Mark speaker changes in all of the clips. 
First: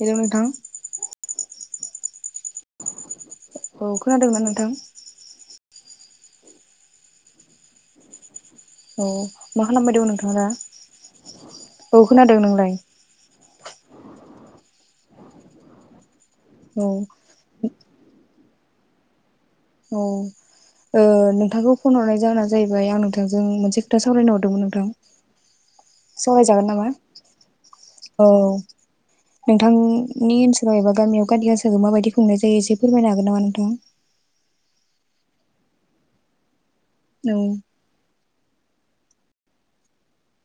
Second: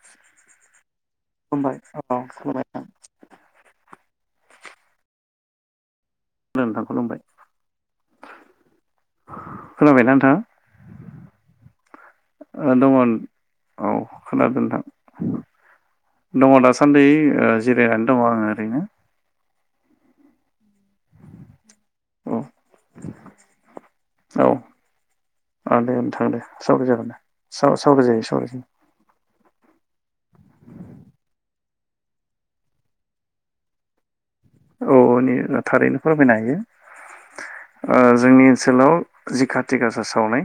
Speaker 1: Hello नोंथां
Speaker 2: होमबाय अ [unintelligible]
Speaker 1: औ खोनादोंना नोंथां
Speaker 2: नोंथां खुलुमबाय
Speaker 1: औ मा खालामबाय दङ
Speaker 2: खोनाबायना
Speaker 1: नोंथांङा
Speaker 2: नोंथाङा
Speaker 1: दा? औ खोनादों,
Speaker 2: ओ
Speaker 1: नोंलाय?
Speaker 2: दङ औ खोनादों [inaudible] दङ
Speaker 1: औ
Speaker 2: दासान्दै ओ जिरायनानै दङ आंङो । रोयनो
Speaker 1: औ ओ नोंथांखौ फन हरनाय जाहोना जाहैबाय आं नोंथांजों मोनसे खोथा सावरायनो
Speaker 2: औ
Speaker 1: हरदोंमोन नोंथां
Speaker 2: औ दे
Speaker 1: ।
Speaker 2: नोंथां दे
Speaker 1: सावरायजागोन
Speaker 2: सावराय
Speaker 1: नामा?
Speaker 2: जागोन दे सावराय जायो
Speaker 1: औ
Speaker 2: सावराय जायो
Speaker 1: नोंथां नि ओनसोलाव एबा गामियाव काटि गासाखौ माबायदि खुंनाय जायो एसे फोरमायनो हागोन नामा नोंथांङा?
Speaker 2: औ नै ओ थारैनो फोरमायनो हायो ।
Speaker 1: औ
Speaker 2: जोंनि ओनसोलाव जि खाति गासा सावनाय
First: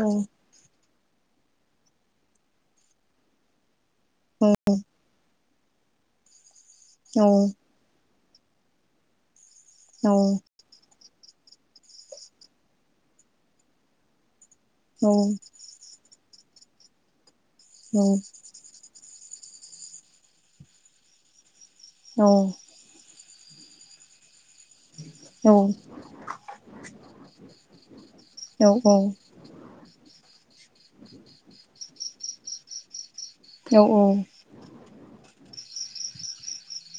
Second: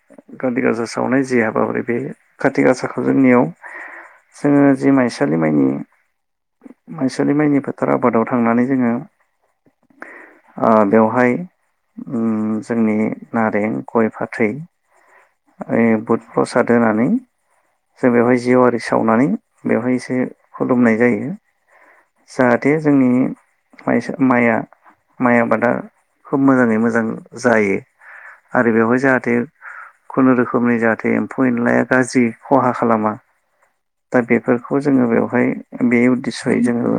Speaker 1: औ
Speaker 2: गासा सा सावनाय जि हाबाफारि बे खाथि गासाखौ जोंनियाव जोङो जे माइ सालिमाइनि मायसालि माइनि फोथाराव आबादाव थांनानै जोङो
Speaker 1: औ
Speaker 2: ओ बेवहाय उम जोंनि नारें, गय, फाथै
Speaker 1: औ
Speaker 2: ऐ बुद प्रसाद होनानै जों बेवहाय जेवआरि सावनानै बेवहाय एसे खु खुुलुमनाय जायो।
Speaker 1: औ
Speaker 2: जाहाथे जोंनि माइसा माया माइ
Speaker 1: औ
Speaker 2: आबादा खोब मोजाङै मोजां जायो आरो
Speaker 1: औ औ
Speaker 2: बेवहाय जाहाथे खुनुरुखुमनि जाहाथे एम्फौ एनलाया गाज्रि खहा खालामा। दा बेफोरखौ जोङो बेवहाय बे उद्देश्यै जोङो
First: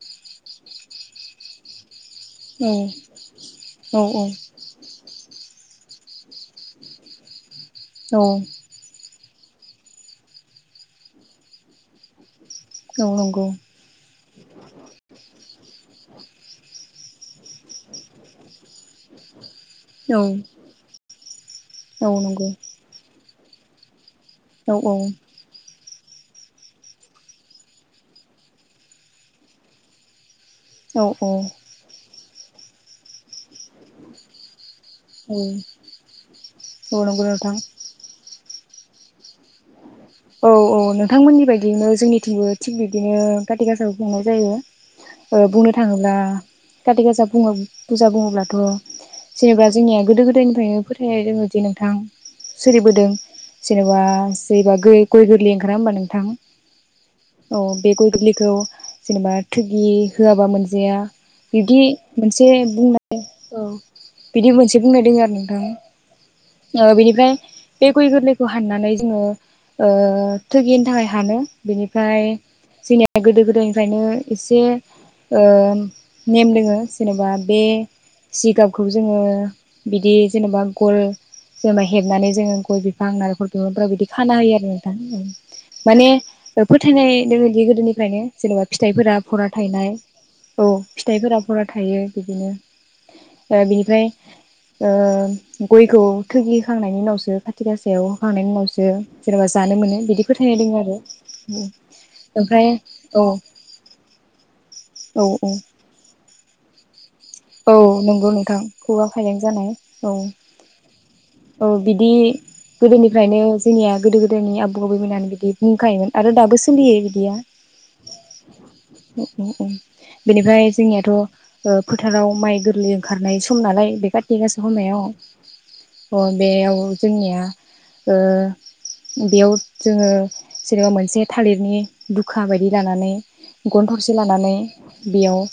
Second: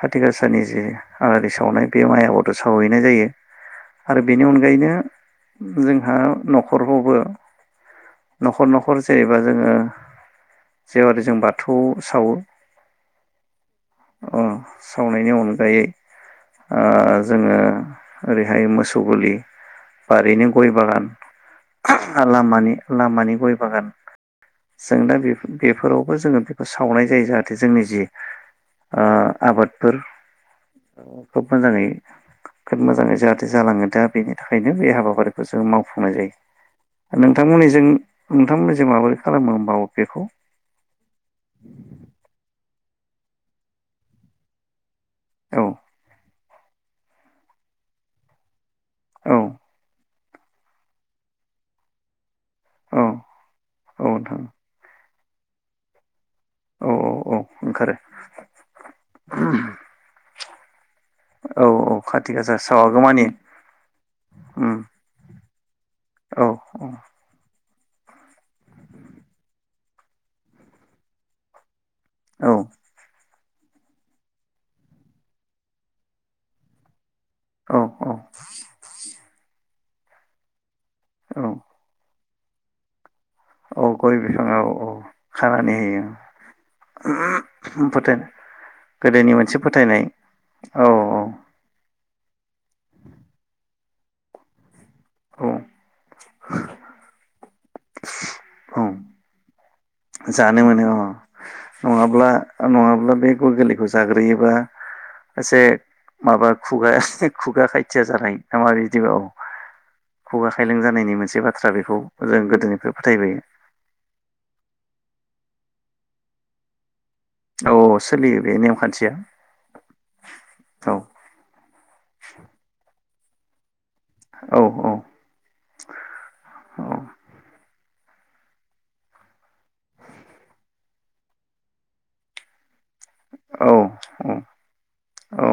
Speaker 2: खाथिक आसानि जे आलारि सावनाय बे माइ आबादाव सावहैनाय जायो
Speaker 1: औ
Speaker 2: आरो बेनि अनगायैनो जों हा न'खरखौबो
Speaker 1: औ
Speaker 2: न'खर न'खरसे बा जोङो जेवारि जों बाथौ सावो।
Speaker 1: औ नंगौ
Speaker 2: अ' सावनायनि अनगायै ओ जोङो ओरैहाय मोसौ गलि
Speaker 1: औ
Speaker 2: बारिनि गय बागान
Speaker 1: औ नंगौ
Speaker 2: लामानि लामानि गय बागान
Speaker 1: औ
Speaker 2: जोंना
Speaker 1: औ
Speaker 2: बेफोर बेफोराव जोङो बेखौ सावनाय जायो जाहाथे जोंनि जि ओ आबादफोर
Speaker 1: औ औ
Speaker 2: खोब मोजाङै खोब मोजां जाहा जालाङो दा बेनि थाखायनो बे
Speaker 1: औ
Speaker 2: हाबाफारिखौ जों मावफुंनाय जायो
Speaker 1: औ नंगौ नोंथां
Speaker 2: नोंथांमोननि जों नोंथांमोननिजों माबो
Speaker 1: औ औ नोंथांमोननि बायदियैनो जोंनिथिंबो थिग बि दिनो कातिक आसाखौ खुंनाय जायो। ओ
Speaker 2: औ
Speaker 1: बुंनो थाङोब्ला कातिक आसा बुङो फुजा बुङोब्लाथ'
Speaker 2: औ
Speaker 1: जेनेबा जोंनिया गोदो गोद दायनिफ्रायनो फोथायनाय दोङोदि नोंथां।
Speaker 2: औ
Speaker 1: सोलिबोदों जेनबा
Speaker 2: औ नोंथां
Speaker 1: बा गै गय गोरलै ओंखारा होमबा नोंथां। औ बे गय गोरलैखौ जेनेबा थुगि होआबा मोन जाया
Speaker 2: औ
Speaker 1: बिदि
Speaker 2: खाथि
Speaker 1: मोनसे
Speaker 2: गासा
Speaker 1: बुंनाय
Speaker 2: सावागौमानि
Speaker 1: ओ बिदि मोनसे
Speaker 2: उम
Speaker 1: बुंनाय दङो आरो ओं
Speaker 2: औ औ
Speaker 1: ओ बेनिफ्राय बे गय गोरलैखौ हाननानै जोङो ओ थैगिनो थाखाय हानो बिनि ओमफ्राय
Speaker 2: औ
Speaker 1: जोंनिया गोदो-गोदाय गोदोनिफ्रायनो एसे ओ नेम दोङो ज जेनेबा बे
Speaker 2: औ
Speaker 1: जिगाबखौ जोङो बिदि जेनबा गल
Speaker 2: औ
Speaker 1: जेनेबा हेबनानै ज जोङो गय गोर आं
Speaker 2: औ
Speaker 1: नालेखरखो [unintelligible]
Speaker 2: गय
Speaker 1: खाना होयो
Speaker 2: बिफाङाव
Speaker 1: आरो
Speaker 2: औ
Speaker 1: नोंथां
Speaker 2: खानानै
Speaker 1: माने ओ फोथायनाय दोङोदि
Speaker 2: होयो फोथाय
Speaker 1: गोदोनिफ्रायनो जेनेबा फिथाइफोरा
Speaker 2: गोदोनि
Speaker 1: भरा
Speaker 2: मोनसे
Speaker 1: थाइनाय
Speaker 2: फोथायनाय
Speaker 1: औ
Speaker 2: औ औ
Speaker 1: फिथाइफोरा भरा थायो। बिदिनो ओ बिनिफ्राय ओ
Speaker 2: औ
Speaker 1: गयखौ थुग्लिखांनायनि उनावसो खाथि खासा बेयाव खांनायनि
Speaker 2: औ
Speaker 1: उनावसो जेनेबा जानो मोनो बिदि फोथायनाय
Speaker 2: जानो
Speaker 1: दङ
Speaker 2: मोनो
Speaker 1: आरो
Speaker 2: अ नङाब्ला
Speaker 1: ओमफ्राय
Speaker 2: नङाब्ला
Speaker 1: औ
Speaker 2: बे गय गोरलैखौ जाग्रोयोबा
Speaker 1: औ औ
Speaker 2: एसे माबा खुगा [unintelligible]
Speaker 1: औ
Speaker 2: खायथिया
Speaker 1: नंगौ
Speaker 2: जानाय
Speaker 1: नोंथां
Speaker 2: नामा
Speaker 1: खुगा
Speaker 2: बिदिबा औ
Speaker 1: खायलें जानाय औ
Speaker 2: खुगा खायलें जानायनि मोनसे
Speaker 1: औ
Speaker 2: बाथ्रा बेखौ
Speaker 1: बिदि
Speaker 2: जों गोदोनिफ्राय फोथायबोयो
Speaker 1: गोदोनिफ्रायनो जोंनिया गोदो गोदायनि आबौ आबैमोना बिदि बुंखायोमोन आरो दाबो सोलियो इ बियो
Speaker 2: औ सोलियो बे नेमखान्थिया
Speaker 1: उम उम उम बिनिफ्राय
Speaker 2: औ
Speaker 1: जोंनियाथ' ओ फो आव औ माइ गोरलै ओंखारनाय सम नालाय बे खाारथि
Speaker 2: औ
Speaker 1: गासा समायाव अ बेयाव
Speaker 2: औ
Speaker 1: जोंनिया ओ बेयाव जोङो जेनेबा मोनसे थालिरनि दुखा बायदि लानानै
Speaker 2: औ
Speaker 1: गन थसे
Speaker 2: औ
Speaker 1: लानानै बेयाव
Speaker 2: औ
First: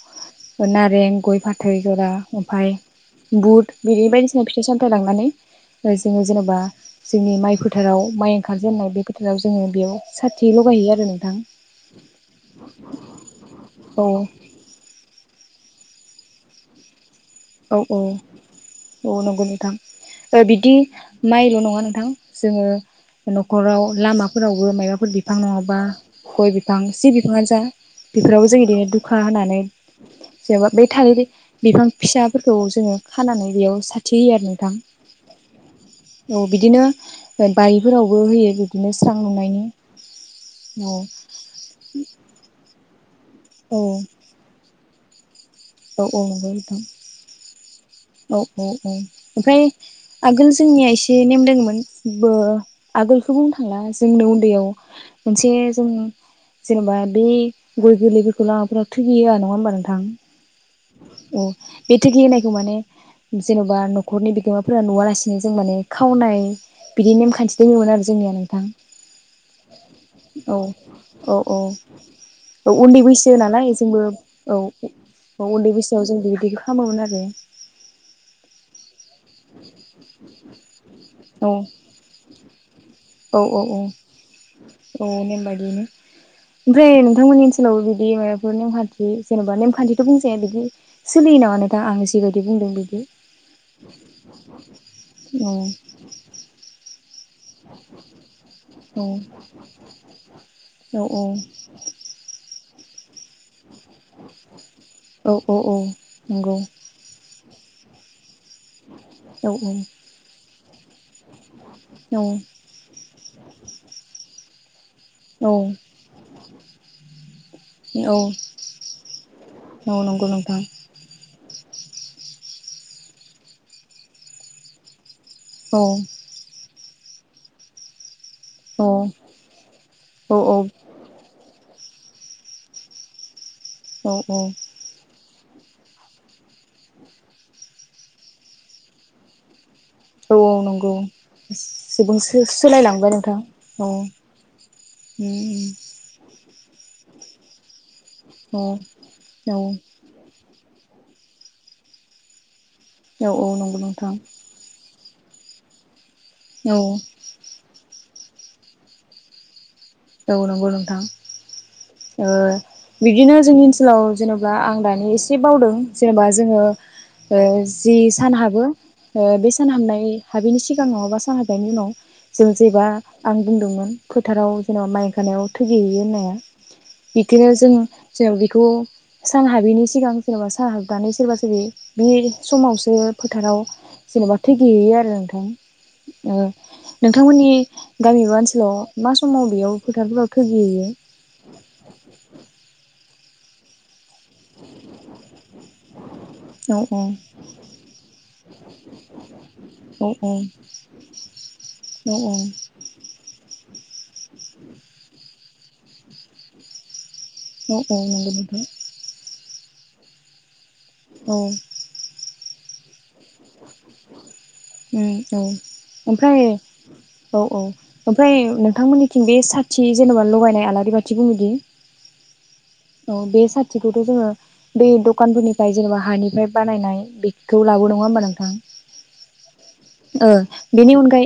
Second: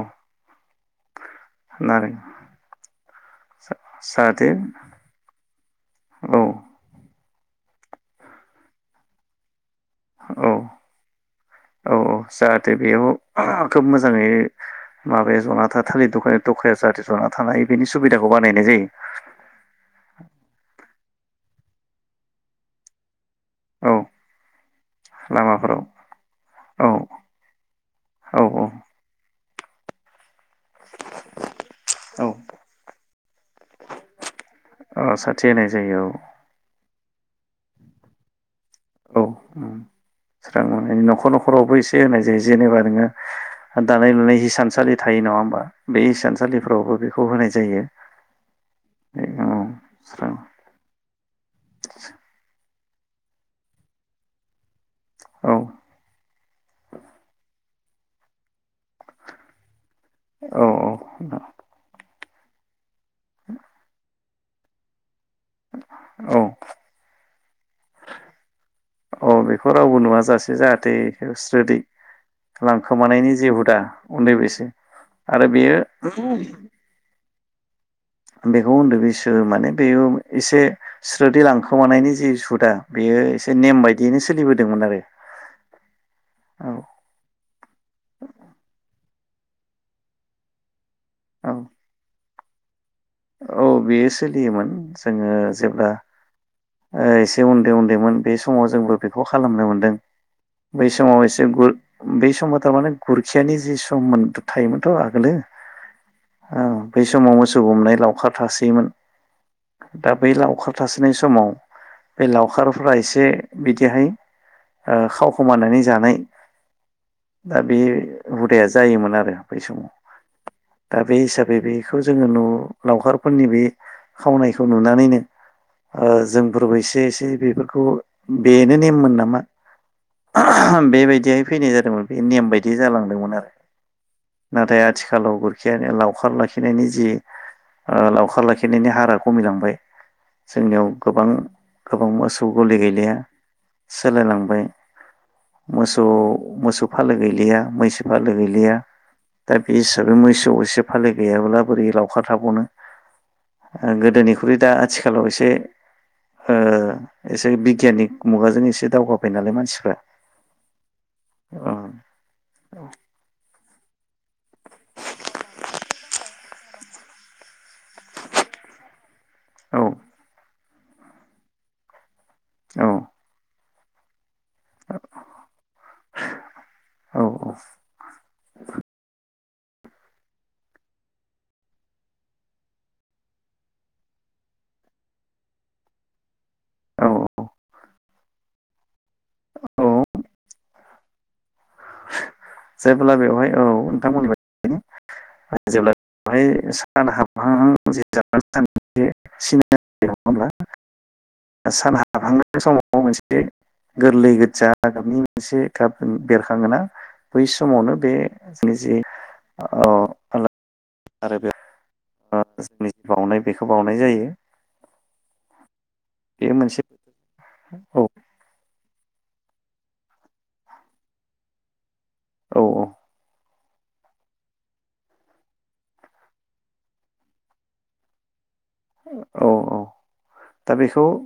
Speaker 1: नारें गय फाथै जरा
Speaker 2: नारें
Speaker 1: ओमफाय बुट बिदि बायदिसिना
Speaker 2: जाहाथे
Speaker 1: फिथाइ-सामथायाइ लांनानै जोङो
Speaker 2: औ
Speaker 1: जेनेबा
Speaker 2: औ
Speaker 1: जोंनि माय फोथाराव माय ओंखारजेननाय बे फोथाराव जोङो बेयाव साथि
Speaker 2: औ
Speaker 1: लगायहैयो आरो नोंथां
Speaker 2: औ औ जाहाथे बेयाव खोब
Speaker 1: औ
Speaker 2: मोजाङै माबाया जना था थालिर दखाया-दखाया जादेर
Speaker 1: औ औ औ नंगौ नोंथां जेरै बिदि मायल'नङा नों थां जोङो न'खराव
Speaker 2: औ
Speaker 1: लामाफोरावबो मायबाफोर बिफां नङाबा
Speaker 2: लामाफोराव
Speaker 1: गय बिफां
Speaker 2: औ
Speaker 1: जि बिफाङानो जा
Speaker 2: औ
Speaker 1: बेफोरावबो जों बिदिनो दुखा होनानै जेनबा बे थालारनि बिफां
Speaker 2: औ
Speaker 1: फिसाफोरखौ जोङो खानानै बेयाव साथि होयो आरो न थां
Speaker 2: औ साथि होनाय जायो
Speaker 1: औ बिदिनो अ बारिफोरावबो होयो बिदिनो स्रां
Speaker 2: औ
Speaker 1: नुनायनि
Speaker 2: अम
Speaker 1: औ
Speaker 2: स्रांनुनायनि न'खर-न'खरावबो एसे होनाय जायो जेनेबा नोङो
Speaker 1: औ
Speaker 2: दानाय लुनाय हिसानसालि थायो नङा होमबा? बे
Speaker 1: औ औ नंगौ नोंथां
Speaker 2: हिसानसालिफोरावबो बेखौ होनाय जायो।
Speaker 1: औ औ औ
Speaker 2: औ
Speaker 1: ओमफ्राय
Speaker 2: स्रां
Speaker 1: आगोल जोंनिया एसे नेम दोङोमोन बो आगोलखौ बुंनो थांला जोंनो उन्दैयाव जे
Speaker 2: औ
Speaker 1: जों जेनेबा बे गोगो लोगो खोलाफोरा थोगिहोआ नङा होमबा नों थां?
Speaker 2: औ
Speaker 1: अ बे थिग्लि होनायखौ माने जेनेबा न' हरनि बिगोमाफोरा नुवालास अम जों माने
Speaker 2: औ
Speaker 1: खावनाय
Speaker 2: औ
Speaker 1: बिदि नेम-खान्थि दङोमोन आरो जोंनिया नोंथां
Speaker 2: अ बेखौ रावबो नुवाजासे
Speaker 1: औ
Speaker 2: जाहाथे
Speaker 1: औ औ
Speaker 2: होस्रोदै
Speaker 1: औ उन्दै
Speaker 2: लांखोमानायनि
Speaker 1: बैसो
Speaker 2: जे
Speaker 1: नालाय
Speaker 2: हुदा
Speaker 1: जोंबो
Speaker 2: उन्दै बैसो
Speaker 1: औ
Speaker 2: आरो बेयो
Speaker 1: उन्दैबैसोआव जों बिबदिखौ खामोमोन आरो अम
Speaker 2: बेखौ उन्दै बै सो माने बेयो एसे स्रोदै
Speaker 1: औ
Speaker 2: लांखोमानायनि जि सु दा
Speaker 1: औ औ औ औ नेम बाददियनो
Speaker 2: आरो
Speaker 1: ओमफ्राय नोंथांमोननि ओनसोलावबो बिदि माबाफोर नेमखान्थि जेनबा नेमखान्थिथ बुंसै बिदि सोलियो
Speaker 2: औ
Speaker 1: नामा नोंथां आं जेबो बिदि बुंदों बिदियो
Speaker 2: औ बेयो सोलियोमोन जोङो
Speaker 1: औ
Speaker 2: जेब्ला ओस उन्दै उन्दैमोन बे समाव जोंबो
Speaker 1: औ
Speaker 2: बेखौ खालामनो मोनदों बै
Speaker 1: औ
Speaker 2: समाव एसे गुर बै समाव थारमाने गुरखियानि जि सु सम थायोमोनथ
Speaker 1: औ
Speaker 2: आगोलो
Speaker 1: औ औ नंगौ
Speaker 2: औ बै समाव मोस [unintelligible] हमनाय लावखार थासोयोमोन
Speaker 1: औ
Speaker 2: दा बै लावखार थासोनाय समाव बे
Speaker 1: औ
Speaker 2: लावखारफोरा एसे जे बिदिहाय ओ खाव
Speaker 1: औ
Speaker 2: खोमानानै जानाय दा बे
Speaker 1: औ
Speaker 2: हुदाया जायोमोन आरो बै समाव
Speaker 1: औ नंगौ नोंथां
Speaker 2: दा बे हिसाबै बे बेखौ जोङो नु लावखारफोरनि बे खावनायखौ नुनानैनो
Speaker 1: औ
Speaker 2: जोंफोरबोै एसे एसे एसे बेफोरखौ बेनो
Speaker 1: औ
Speaker 2: नेममोन नामा
Speaker 1: औ
Speaker 2: बेबायदिहाय फैनाय जादोंमोन बे नेम बायदि जालांदोंमोन आरो
Speaker 1: औ औ
Speaker 2: नाथाय आथिखालाव गुरखि लावखार लाखिनायनि जि लावखार लाखिनायनि हारा खमिलांबाय
Speaker 1: औ औ
Speaker 2: जोंनियाव
Speaker 1: नंगौ
Speaker 2: गोबां गोबां
Speaker 1: सुबुं
Speaker 2: मोसौ गलि
Speaker 1: सोलायलांबाय
Speaker 2: गैलिया
Speaker 1: नोंथां औ
Speaker 2: सोलायलांबाय मोसौ मोसौ फालो गैलिया मैसो बा
Speaker 1: औ
Speaker 2: गैलिया
Speaker 1: औ
Speaker 2: दा बे हिसाबै मोसौ एसे फालि गैयाब्ला बोरै लावखार थाबावनो
Speaker 1: औ नंगौ
Speaker 2: ओ
Speaker 1: नोंथां
Speaker 2: गोदोनिख्रुइ दा आथिखालाव एसे ओ
Speaker 1: औ
Speaker 2: एसे बिगियानिक मुगाजों एसे दावगाबाय नालाय मानसिफ्रा
Speaker 1: औ नंगौ नोंथां
Speaker 2: औ
Speaker 1: ओ बिदिनो जोंनि स्कुलाव जेनेबा आं दानि एसे बावदों जेनेबा जोङो जि सान हाबो बे सान
Speaker 2: औ
Speaker 1: हामनाय हाबिनि सिग गाङाव नङाबा सान हाबनायनि उनाव जों
Speaker 2: औ
Speaker 1: जेबा आं बुंदोंमोन फोथाराव जेनेबा माइ हानायाव थैहैयो होननाया
Speaker 2: औ
Speaker 1: बिदिनो जों जो बेखौ सान हाबैनि सिगां जेनबा साना हाबनानै सोरबा सोरबि बे समावसो फोथाराव जेनेबा थैहैयो आरो नोंथां
Speaker 2: औ
Speaker 1: नोंथांमोननि गामि बा ओनसोलाव मा समाव बेयाव
Speaker 2: औ
Speaker 1: फोथारफोराव थैगुयो
Speaker 2: जेब्ला बेवहाय औ [unintelligible]
Speaker 1: औ औ
Speaker 2: सान हाबहांनाय समाव मोनसे गोरलै गोजा गाबनि मोनसे गाब बेरखाङोना बै समावनो बे
Speaker 1: नंगौ नोंथां
Speaker 2: जोंनि जि [unintelligible] आरो
Speaker 1: औ
Speaker 2: बे आ जोंनि बावउनाय बेखौ बावउनाय जायो
Speaker 1: उम औ ओमफ्राय
Speaker 2: बे मोनसे
Speaker 1: औ औ ओमफ्राय नोंथांमोननिथिं बे साथि जेनबा लगायनाय आलारि बाथि बुङोदि औ बे साथ थिखौथ जोङो बे दखानफोरनिफ्राय जेनेबा हानिफ्राय बानायनाय बेखौलाङो नङा होनबा नों थां
Speaker 2: औ औ
Speaker 1: ओ
Speaker 2: दा
Speaker 1: बेनि
Speaker 2: बेखौ
Speaker 1: अनगायै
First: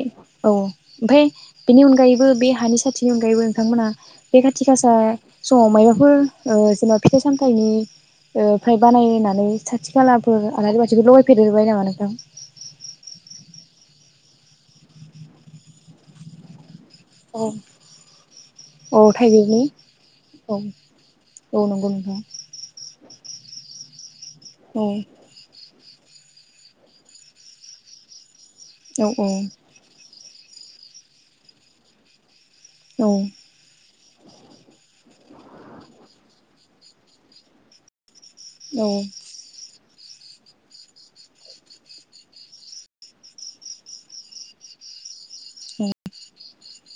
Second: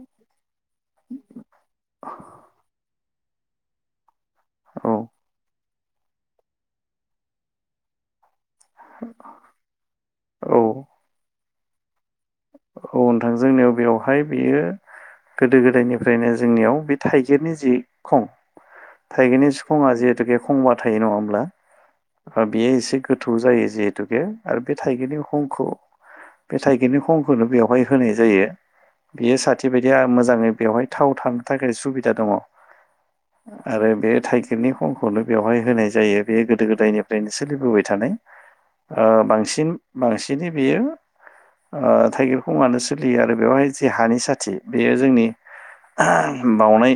Speaker 1: औ ओमफ्राय बेनि अनगायैबो बे हानि साथि बेनि अनगायैबो नोंथांमोना बे खाथि गासा
Speaker 2: औ
Speaker 1: समाव मायबा फोर ओ जेनेबा फिथाइ सामथनि ओ ओमफ्राय बानायनानै साथि खालाफोर
Speaker 2: औ
Speaker 1: आलारि बाथिबो लगायफेर फेरबाय नामा नों ओं
Speaker 2: हाय बियो गोदो गोदायनिफ्रायनो जोंनियाव बे थाइगिरनि
Speaker 1: औ
Speaker 2: जि खं थाइगिरनि सिखङा जिहेतुके
Speaker 1: औ
Speaker 2: खंबा थायो नङा होमब्ला
Speaker 1: औ नंगौ नोंथां
Speaker 2: बेयो एसे गो थौ जायो जिहेतुके आरो बे
Speaker 1: औ
Speaker 2: थाइगिरनि हुखंखौ बे थाइगिरनि खं खौनो बेवहाय होनाय जायो
Speaker 1: औ
Speaker 2: बियो साथि बायदि आ मोजाङै बेवहाय थाव थानो थाखाय सुबिदा दङ
Speaker 1: औ
Speaker 2: आरो बे थाइखिरनि खं खौनो बेवहाय होनाय जायो बे गोदो गोदायनिफ्रायनो सोलिबोबाय थानाय ओ बांसिन बांसिनहै बियो ओ थाइगिर खं आनो सोलियो आरो बेवहाय जे हानि साथि बेयो जोंनि बावनाय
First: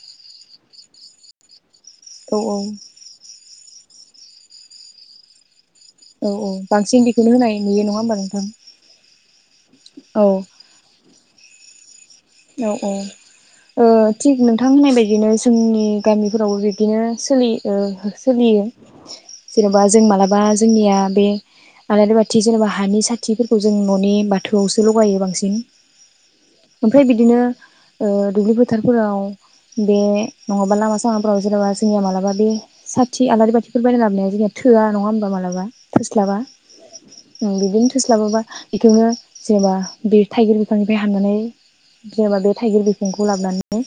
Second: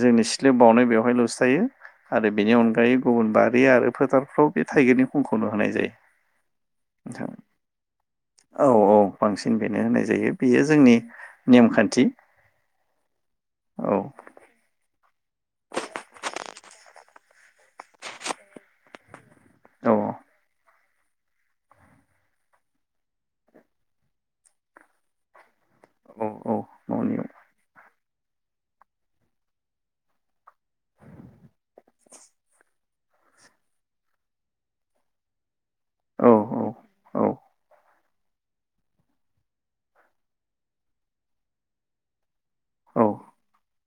Speaker 2: जोंनि सिथलायाव बावनाय बेवहायलसो थायो आरो
Speaker 1: औ
Speaker 2: बेनि
Speaker 1: औ
Speaker 2: अनगायै गुबुन बार बे आरो फोथारफ्राव बे थाइगिरनि खंखौनो होनाय जायो।
Speaker 1: औ औ बांसिन
Speaker 2: नोंथां
Speaker 1: बेखौनो होनाय नुयो नङा होमबा नोंथां?
Speaker 2: औ औ बांसिन बेनो होनाय
Speaker 1: औ
Speaker 2: जायो बियो जोंनि नेमखान्थि
Speaker 1: औ औ ओ
Speaker 2: औ औ
Speaker 1: थिग नोंथां होननाय बाय दिनो जोंनि गामिफोरावबो बिदिनो सोलि ओ सोलियो जेनबा जों
Speaker 2: औ
Speaker 1: मालाबा जोंनिया बे आलारि बाथि जेनेबा हानि साथिफोरखौ जों ननि बाथौआवसो लगायो बांसिन
Speaker 2: औ औ न'नियाव
Speaker 1: नो ओ दुब्लि फोथारफोराव बे नङाबा लामा सामाफोराव जेनेबा जोंनिया मालाबा बे साथि आलारि बाथिफोर बायना लाबोनाया जोंनिया थोआ नङा होनबा मालाबा
Speaker 2: औ
Speaker 1: थोस्लाबा
Speaker 2: औ
Speaker 1: बिदिनो थोस्लाबाबा बेखौनो जेनेबा बे थाइगिर बिफांनिफ्राय हाननानै जेनेबा बे थाइगिर
Speaker 2: औ
Speaker 1: बिखंखौ लाबोनानै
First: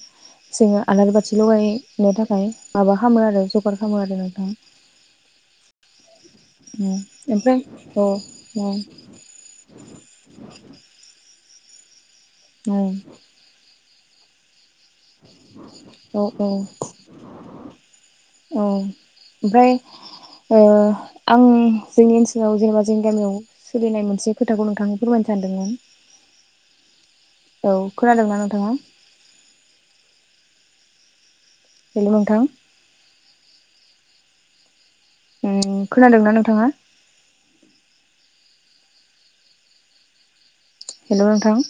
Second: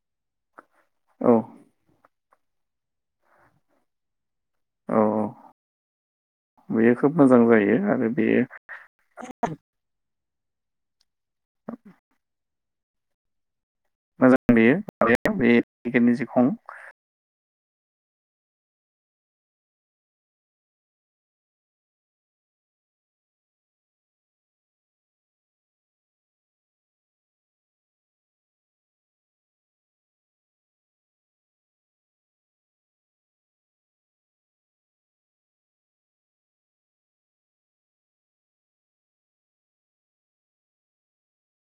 Speaker 1: जोङो आलारि
Speaker 2: औ
Speaker 1: बाथि लगायनो थाखाय माबा खामो आरो जगार खामो आरो नोंथां
Speaker 2: औ बेयो खोब मोजां
Speaker 1: ओमफ्राय
Speaker 2: जायो
Speaker 1: औ
Speaker 2: आरो बेयो
Speaker 1: औ
Speaker 2: [inaudible]
Speaker 1: उम
Speaker 2: मोजां बेयो माबाया बे टिकेटनि जि
Speaker 1: औ औ
Speaker 2: खं
Speaker 1: औ ओमफ्राय ओ आंनि जोंनि ओनसोलाव जेनेबा जोंनि गामियाव सोलिनाय मोनसे खोथाखौ नोंथांनो फोरमायनो सानदोंमोन? औ खोनादोंना नोंथाङा? हेल नोंथां उम खोनादोंना नोंथाङा? हेल नोंथां